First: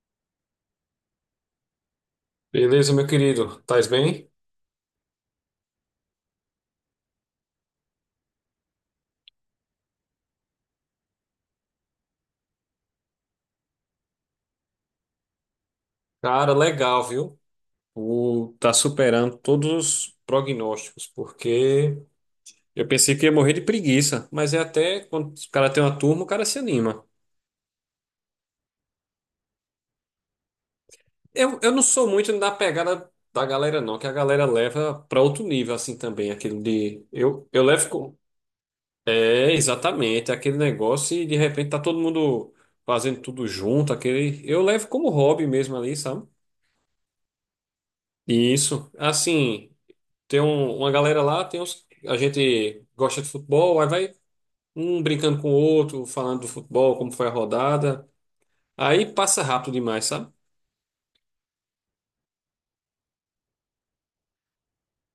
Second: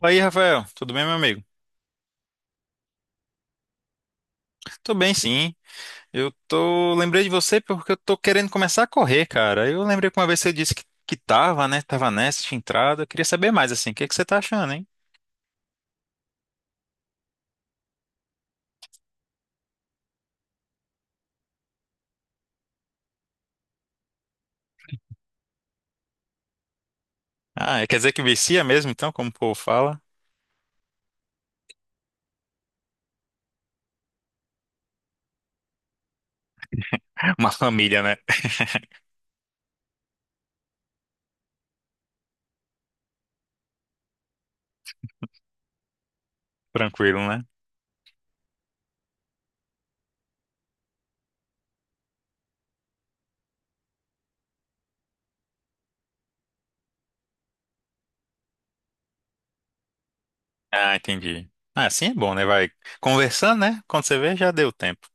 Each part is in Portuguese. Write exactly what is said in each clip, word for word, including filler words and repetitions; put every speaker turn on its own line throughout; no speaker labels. Fala aí, Rafael. Tudo bem, meu amigo?
Beleza, meu querido? Tais bem?
Tudo bem, sim. Eu tô... lembrei de você porque eu tô querendo começar a correr, cara. Eu lembrei que uma vez você disse que, que tava, né? Tava nessa, tinha entrado. Eu queria saber mais, assim, o que que você tá achando, hein?
Cara, legal, viu? O Tá superando todos os prognósticos, porque eu pensei que ia morrer de preguiça, mas é até quando o cara tem uma turma, o cara se anima.
Ah, quer dizer que vicia mesmo, então, como o povo fala?
Eu, eu não sou muito da pegada da galera, não, que a galera leva pra outro nível, assim também, aquele de. Eu,
Uma
eu levo.
família, né?
com- É, exatamente, aquele negócio, e de repente tá todo mundo fazendo tudo junto, aquele. Eu levo como hobby mesmo ali, sabe?
Tranquilo, né?
Isso, assim. Tem um- uma galera lá, tem uns, a gente gosta de futebol, aí vai um brincando com o outro, falando do futebol, como foi a rodada. Aí passa rápido demais, sabe?
Ah, entendi. Ah, assim é bom, né? Vai conversando, né? Quando você vê, já deu tempo.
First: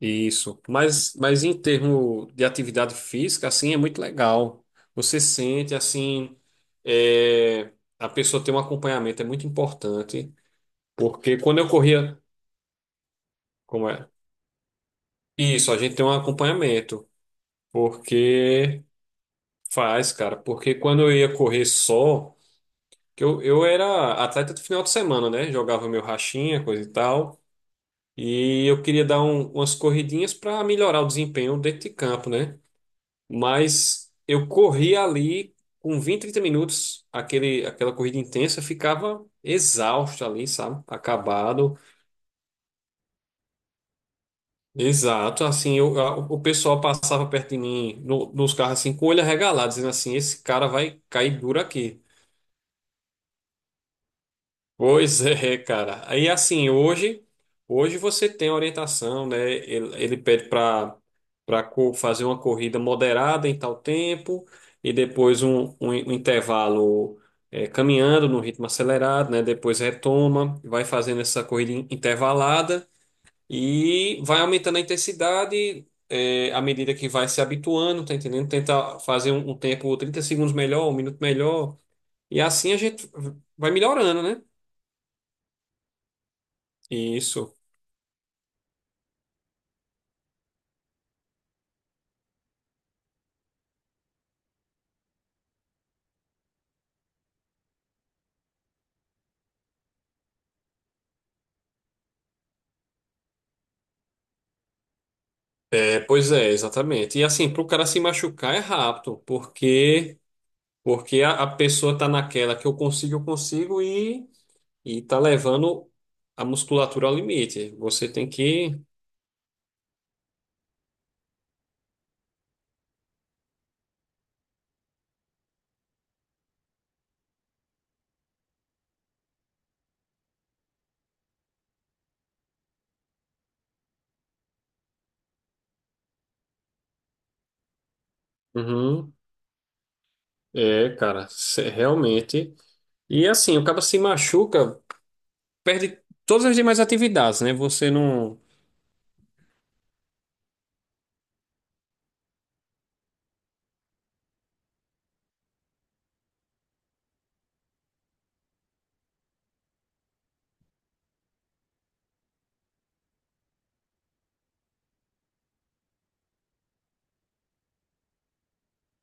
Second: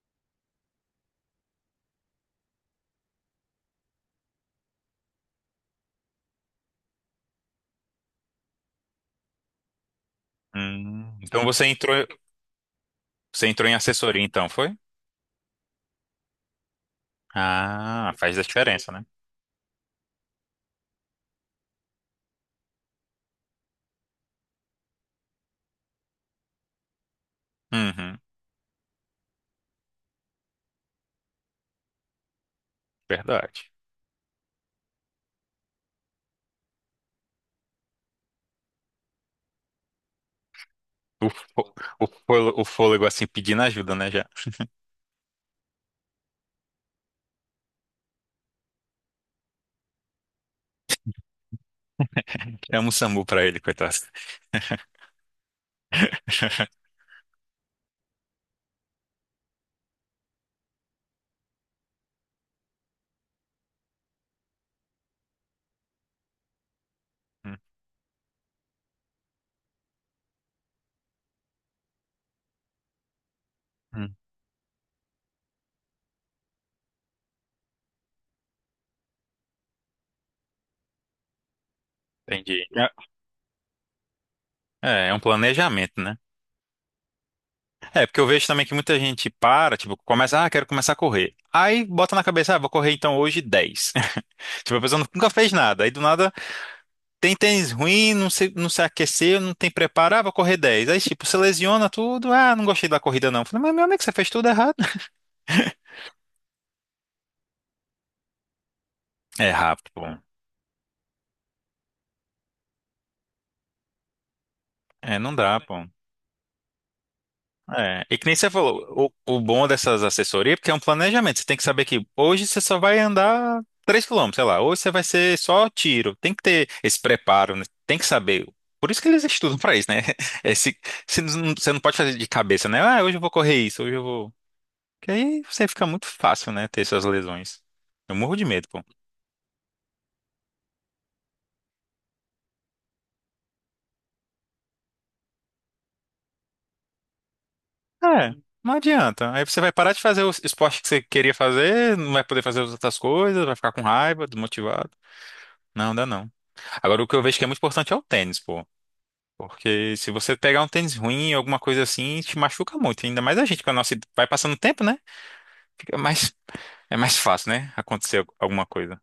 Isso. Mas, mas em termos de atividade física, assim, é muito legal. Você sente, assim, é, a pessoa tem um acompanhamento, é muito importante.
Hum,
Porque
então
quando
você
eu
entrou,
corria.
Você entrou em
Como é?
assessoria, então, foi?
Isso, a gente tem um acompanhamento.
Ah, faz a
Porque
diferença, né?
faz, cara. Porque quando eu ia correr só. Que eu, eu era atleta do final de semana, né? Jogava meu rachinha, coisa e tal.
Uhum,
E eu queria dar um- umas corridinhas para melhorar o desempenho dentro de campo, né?
verdade.
Mas eu corria ali com vinte trinta minutos, aquele, aquela corrida intensa, eu ficava exausto ali, sabe?
O, fô-
Acabado.
o, fôlego, o fôlego, assim pedindo ajuda, né? Já
Exato, assim, eu, a- o pessoal passava perto de mim no- nos carros, assim, com o olho arregalado, dizendo assim: esse cara vai cair duro aqui.
chama o SAMU pra ele, coitado.
Pois é, cara. Aí assim, hoje, hoje você tem orientação, né? Ele, ele pede para para fazer uma corrida moderada em tal tempo, e depois um, um, in- um intervalo
Hum,
eh, caminhando no ritmo acelerado, né? Depois retoma, vai fazendo essa corrida in- intervalada
hum,
e vai aumentando a intensidade, eh, à medida que vai se habituando, tá entendendo? Tenta fazer um, um tempo trinta segundos melhor, um minuto melhor, e
Entendi.
assim a gente vai melhorando, né?
É, é um planejamento, né?
Isso.
É, porque eu vejo também que muita gente para, tipo, começa, ah, quero começar a correr. Aí bota na cabeça, ah, vou correr então hoje dez. Tipo, a pessoa nunca fez nada. Aí do nada tem tênis ruim, não se, não se aqueceu, não tem preparo, ah, vou correr dez. Aí, tipo, você lesiona tudo, ah, não gostei da corrida não. Falei, mas meu amigo, você fez tudo errado.
É, pois é, exatamente. E assim, para o cara se machucar é rápido,
É rápido, pô.
porque porque a, a pessoa tá naquela que eu consigo, eu consigo, e e tá
É, não dá, pô.
levando a musculatura ao limite.
É,
Você
e que
tem
nem você
que.
falou, o, o bom dessas assessorias é porque é um planejamento. Você tem que saber que hoje você só vai andar três quilômetros sei lá, hoje você vai ser só tiro. Tem que ter esse preparo, né? Tem que saber. Por isso que eles estudam pra isso, né? Esse, você não você não pode fazer de cabeça, né? Ah, hoje eu vou correr isso, hoje eu vou. Porque aí você fica muito fácil, né? Ter essas lesões. Eu morro de medo, pô.
Uhum. É, cara, se- realmente. E assim, o cara se machuca, perde todas as demais atividades, né? Você
É,
não.
não adianta. Aí você vai parar de fazer o esporte que você queria fazer, não vai poder fazer as outras coisas, vai ficar com raiva, desmotivado. Não, dá não. Agora, o que eu vejo que é muito importante é o tênis, pô. Porque se você pegar um tênis ruim, alguma coisa assim, te machuca muito. Ainda mais a gente, com a nossa... Vai passando o tempo, né? Fica mais... É mais fácil, né? Acontecer al- alguma coisa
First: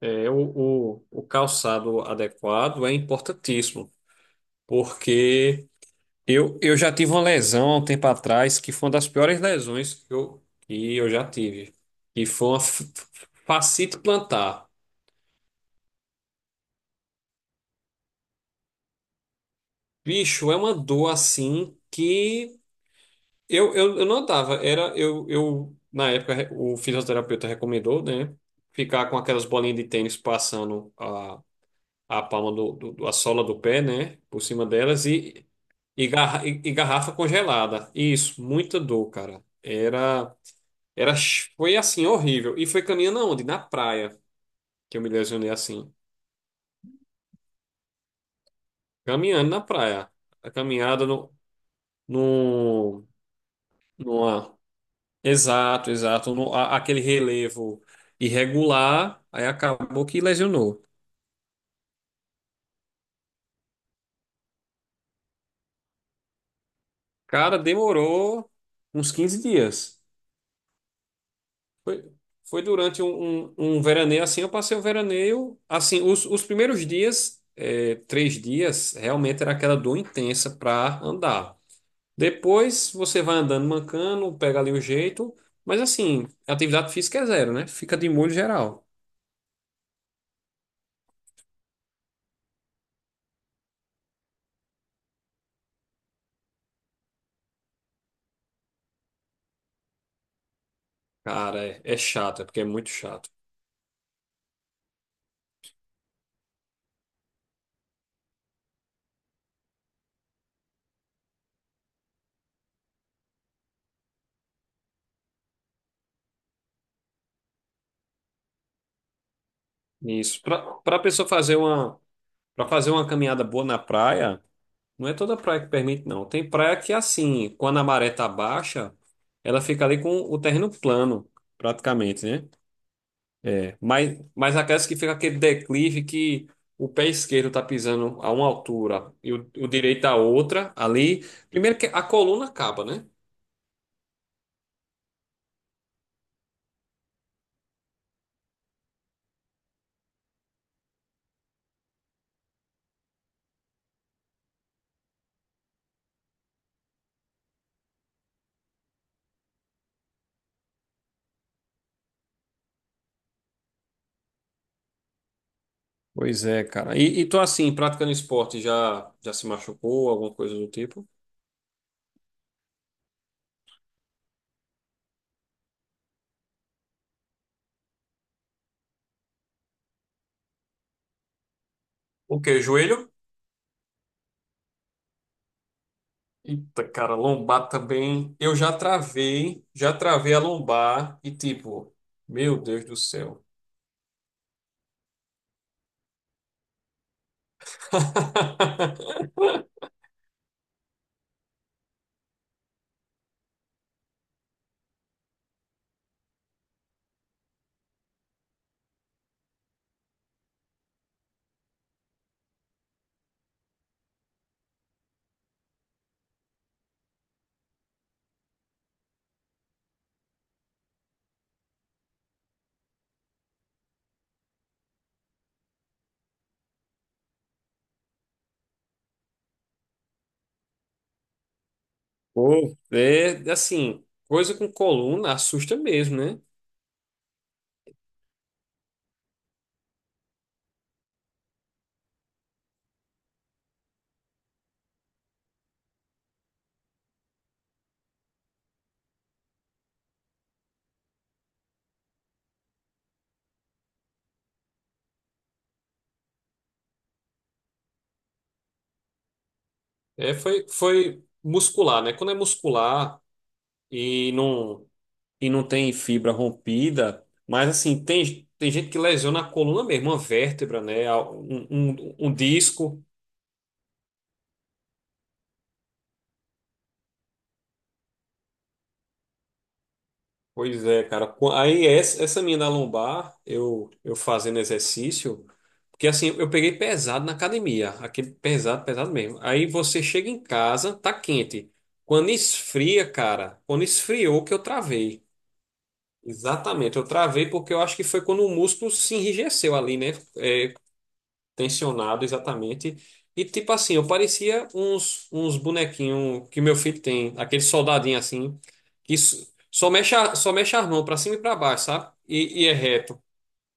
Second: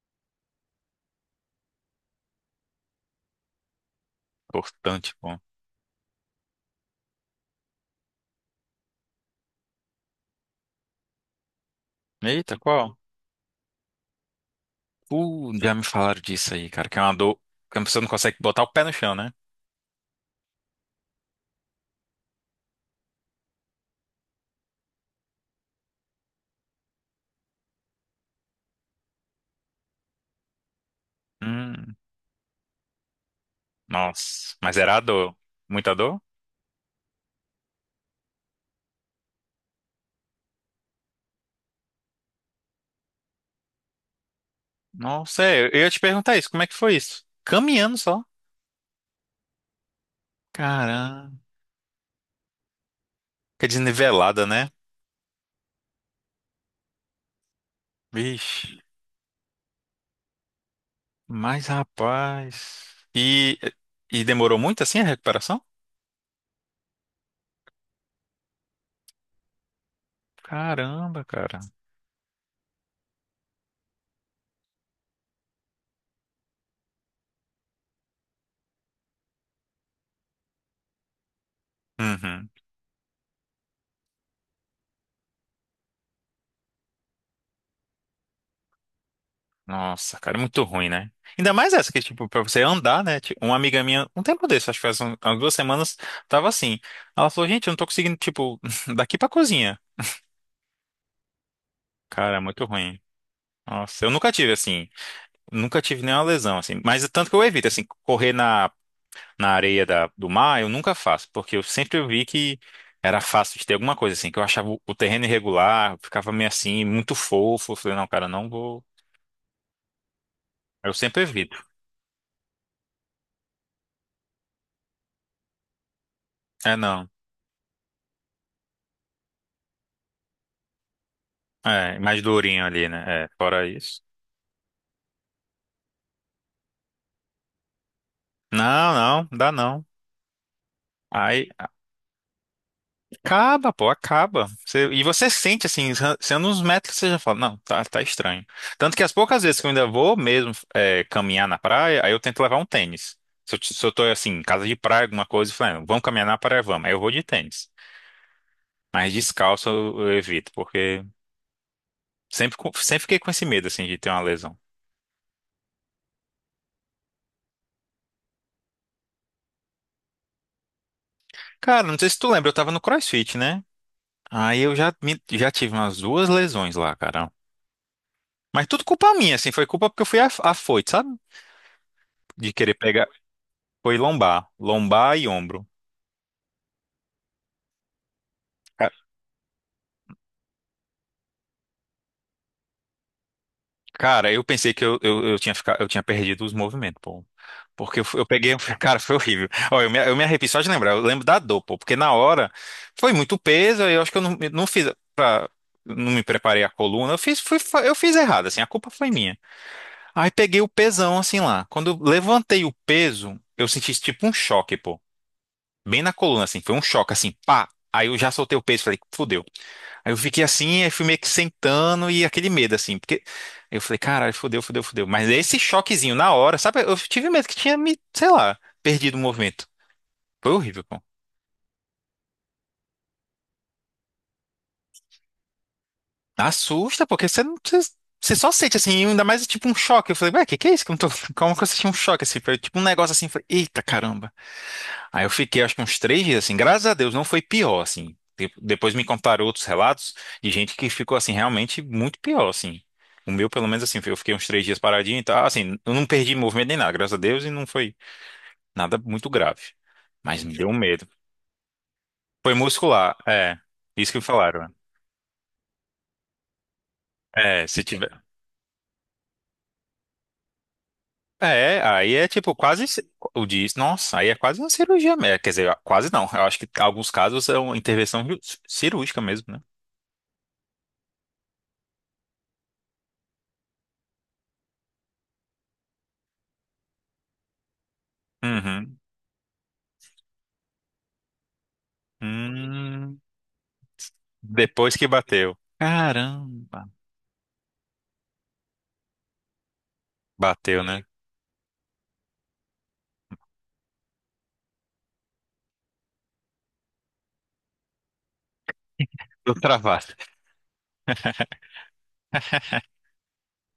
É o, o, o calçado adequado, é importantíssimo,
importante, pô.
porque Eu, eu já tive uma lesão há um tempo atrás que foi uma das piores lesões que eu, que eu já tive. E foi
Eita,
uma f-
qual?
f- fascite plantar.
Uh, já me falaram disso aí, cara. Que é uma dor... Que a pessoa não consegue botar o pé no chão, né?
Bicho, é uma dor assim que eu, eu, eu não andava. Era, eu, eu, na época, o fisioterapeuta recomendou, né? Ficar com aquelas bolinhas de tênis passando a,
Hum,
a palma do, do, do- a sola do pé, né? Por
nossa.
cima
Mas era a
delas
dor.
e,
Muita
e,
dor?
garra- e e garrafa congelada. Isso, muita dor, cara. Era. Era, ch- foi assim, horrível. E foi caminhando aonde? Na praia, que eu me
Nossa,
lesionei
é, eu ia
assim.
te perguntar isso. Como é que foi isso? Caminhando só.
Caminhando na praia. A caminhada
Caramba.
no, no,
Que desnivelada,
numa-
né?
Exato, exato. No, a- Aquele relevo
Vixe.
irregular, aí acabou que lesionou.
Mas, rapaz. E, e demorou muito assim a recuperação?
Cara, demorou uns quinze dias.
Caramba, cara.
Foi, foi durante um, um, um veraneio, assim. Eu passei o veraneio, assim, os, os primeiros dias, eh, três dias, realmente era aquela dor intensa para andar.
Uhum.
Depois você vai andando mancando, pega ali o jeito, mas assim, atividade física é zero, né? Fica de molho geral.
Nossa, cara, é muito ruim, né? Ainda mais essa que, tipo, pra você andar, né? Tipo, uma amiga minha, um tempo desse, acho que faz um- umas duas semanas, tava assim. Ela falou, gente, eu não tô conseguindo, tipo, daqui pra cozinha.
Cara, é, é
Cara, é
chato, é porque
muito
é muito
ruim.
chato.
Nossa, eu nunca tive, assim, nunca tive nenhuma lesão, assim. Mas tanto que eu evito, assim, correr na na areia da- do mar, eu nunca faço, porque eu sempre vi que era fácil de ter alguma coisa assim, que eu achava o, o terreno irregular, ficava meio assim, muito fofo. Eu falei, não, cara, não vou.
Isso. Pra,
Eu
pra
sempre
pessoa fazer
evito.
uma, pra fazer uma caminhada boa na praia, não é toda praia que permite, não. Tem praia
É,
que,
não.
assim, quando a maré tá baixa, ela fica ali com o terreno plano,
É, mais
praticamente, né?
durinho ali, né? É, fora
É,
isso.
mas, mas aquelas que fica aquele declive, que o pé esquerdo tá pisando a uma
Não,
altura
não,
e o,
dá
o
não.
direito a outra, ali.
Aí.
Primeiro que a coluna acaba, né?
Acaba, pô, acaba. Você- e você sente, assim, sendo uns metros que você já fala, não, tá, tá estranho. Tanto que as poucas vezes que eu ainda vou mesmo é, caminhar na praia, aí eu tento levar um tênis. Se eu, t- se eu tô, assim, em casa de praia, alguma coisa, e falando, vamos caminhar na praia, vamos. Aí eu vou de tênis. Mas descalço eu, eu evito, porque sempre, co- sempre fiquei com esse medo, assim, de ter uma lesão.
Pois é, cara. E, e tu, assim, praticando esporte, já, já se machucou, alguma coisa do tipo?
Cara, não sei se tu lembra, eu tava no CrossFit, né? Aí eu já, me- Já tive umas duas lesões lá, cara. Mas tudo culpa minha, assim, foi culpa porque eu fui af- afoito, sabe?
O
De
quê?
querer pegar.
Joelho?
Foi lombar, lombar e ombro.
Eita, cara, lombar também. Eu já
Ca-
travei, já travei a lombar e, tipo, meu Deus do céu.
Cara, eu pensei que eu, eu, eu tinha ficado, eu tinha perdido os movimentos, pô. Porque eu, fui- eu peguei, cara, foi horrível. Ó, eu me, eu me arrepio só de lembrar, eu lembro da dor, pô, porque na hora foi muito peso, aí eu acho que eu não, não fiz pra, não me preparei a coluna, eu fiz, fui, fa- eu fiz errado, assim, a culpa foi minha. Aí peguei o pesão, assim, lá. Quando eu levantei o peso, eu senti tipo um choque, pô, bem na coluna, assim, foi um choque, assim, pá. Aí eu já soltei o peso, e falei, fudeu. Aí eu fiquei assim, aí fui meio que sentando e aquele medo, assim, porque eu falei, caralho, fodeu, fodeu, fodeu. Mas esse choquezinho na hora, sabe? Eu tive medo que tinha me, sei lá, perdido o movimento. Foi horrível, pô.
Pô, é assim, coisa com coluna assusta mesmo, né?
Assusta, porque você não. Você você só sente assim, ainda mais tipo um choque. Eu falei, ué, que que é isso? Que eu não tô. Como que eu senti um choque assim? Foi tipo um negócio assim, eu falei, eita caramba. Aí eu fiquei, acho que uns três dias, assim, graças a Deus, não foi pior, assim. De- Depois me contaram outros relatos de gente que ficou, assim, realmente muito pior, assim. O meu, pelo menos, assim, eu fiquei uns três dias paradinho e tal, assim, eu não perdi movimento nem nada, graças a Deus, e não foi nada muito grave.
É,
Mas me
foi,
deu um medo.
foi muscular, né? Quando é
Foi muscular,
muscular
é. Isso que me
e
falaram.
não, e não tem fibra rompida,
É,
mas
se
assim,
tiver.
tem, tem gente que lesiona a coluna mesmo, uma vértebra, né? A- Um,
É, aí
um,
é
um
tipo quase
disco.
ci- o diz, nossa, aí é quase uma cirurgia, mesmo. Quer dizer, quase não. Eu acho que alguns casos é uma intervenção ju- cirúrgica mesmo, né?
Pois é, cara. Qu- Aí essa, essa minha da lombar, eu, eu fazendo exercício, porque assim, eu peguei pesado na academia, aquele pesado,
Uhum.
pesado mesmo. Aí você chega em casa, tá quente. Quando esfria,
Hum.
cara, quando esfriou que eu
Depois que
travei.
bateu. Caramba!
Exatamente, eu travei porque eu acho que foi quando o músculo se enrijeceu ali, né? É,
Bateu, né?
tensionado, exatamente. E tipo assim, eu parecia uns, uns bonequinhos que meu filho tem, aquele soldadinho assim, que s-
Tô
só
travado.
mexe, a- só mexe as mãos pra cima e pra baixo, sabe? E, e é reto.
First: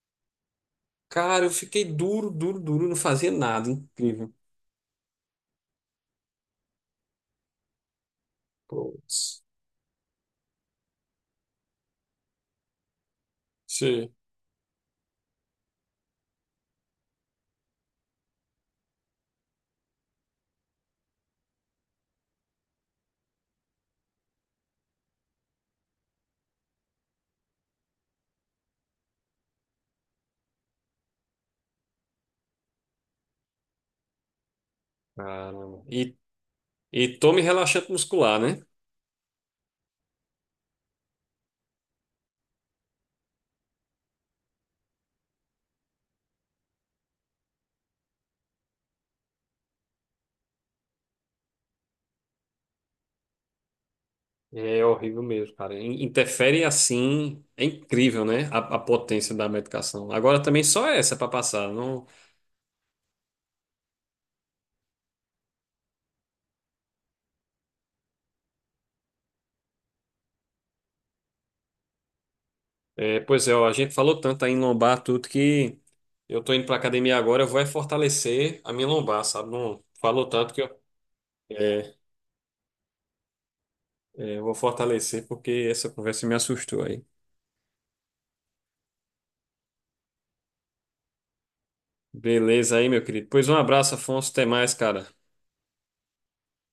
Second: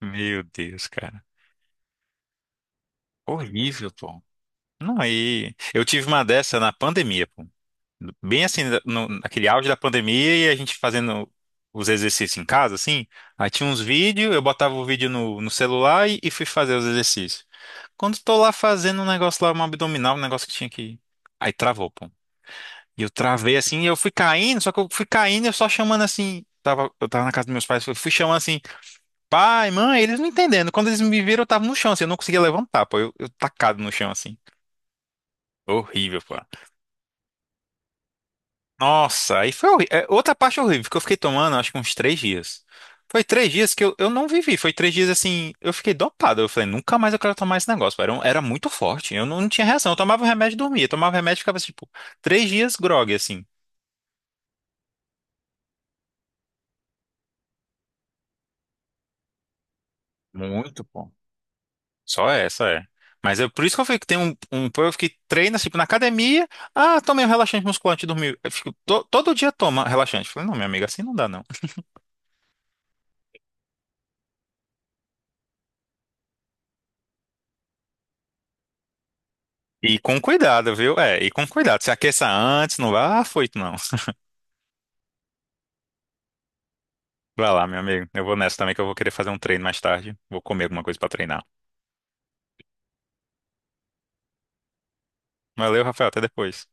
Meu Deus, cara.
Cara, eu fiquei duro, duro, duro, não fazia nada,
Horrível, pô.
incrível.
Não, aí. Eu tive uma dessa na pandemia, pô. Bem assim, no,
Putz.
naquele auge da pandemia e a gente fazendo os exercícios em casa, assim. Aí tinha uns
Sim.
vídeos, eu botava o vídeo no, no celular e, e fui fazer os exercícios. Quando tô lá fazendo um negócio lá, um abdominal, um negócio que tinha que. Aí travou, pô. E eu travei assim, e eu fui caindo, só que eu fui caindo, eu só chamando assim. Tava, eu tava na casa dos meus pais, eu fui chamando assim, pai, mãe, eles não entendendo. Quando eles me viram, eu tava no chão, assim, eu não conseguia levantar, pô. Eu, eu tacado no chão, assim.
Caramba. E,
Horrível, pô.
e tome relaxante muscular, né?
Nossa, aí foi horri- é, outra parte horrível, que eu fiquei tomando, acho que uns três dias. Foi três dias que eu, eu não vivi, foi três dias assim, eu fiquei dopado. Eu falei, nunca mais eu quero tomar esse negócio, pô. Era, um- era muito forte, eu não, não tinha reação. Eu tomava o remédio e dormia, eu tomava o remédio e ficava assim, tipo, três dias grogue, assim.
É horrível mesmo, cara. In- Interfere, assim, é incrível, né? A, a potência da medicação. Agora também
Muito,
só
pô.
essa para passar. Não,
Só essa é. Mas é por isso que eu falei que tem um, um povo que treina, tipo, na academia. Ah, tomei um relaxante musculante e dormi. Eu fico, to- todo dia toma relaxante. Eu falei, não, minha amiga, assim não dá, não.
é, pois é, ó, a gente falou tanto aí em lombar, tudo que eu tô indo pra academia agora, eu vou é fortalecer a minha lombar, sabe? Não
E com
falou tanto que
cuidado,
eu,
viu? É, e com cuidado. Se
é,
aqueça antes, não vá, ah, foi, não.
é, eu vou fortalecer porque essa conversa me assustou aí.
Vai lá, meu amigo. Eu vou nessa também, que eu vou querer fazer um treino mais tarde. Vou comer alguma coisa pra treinar.
Beleza aí, meu querido. Pois um abraço, Afonso. Até mais, cara.
Valeu, Rafael, até depois.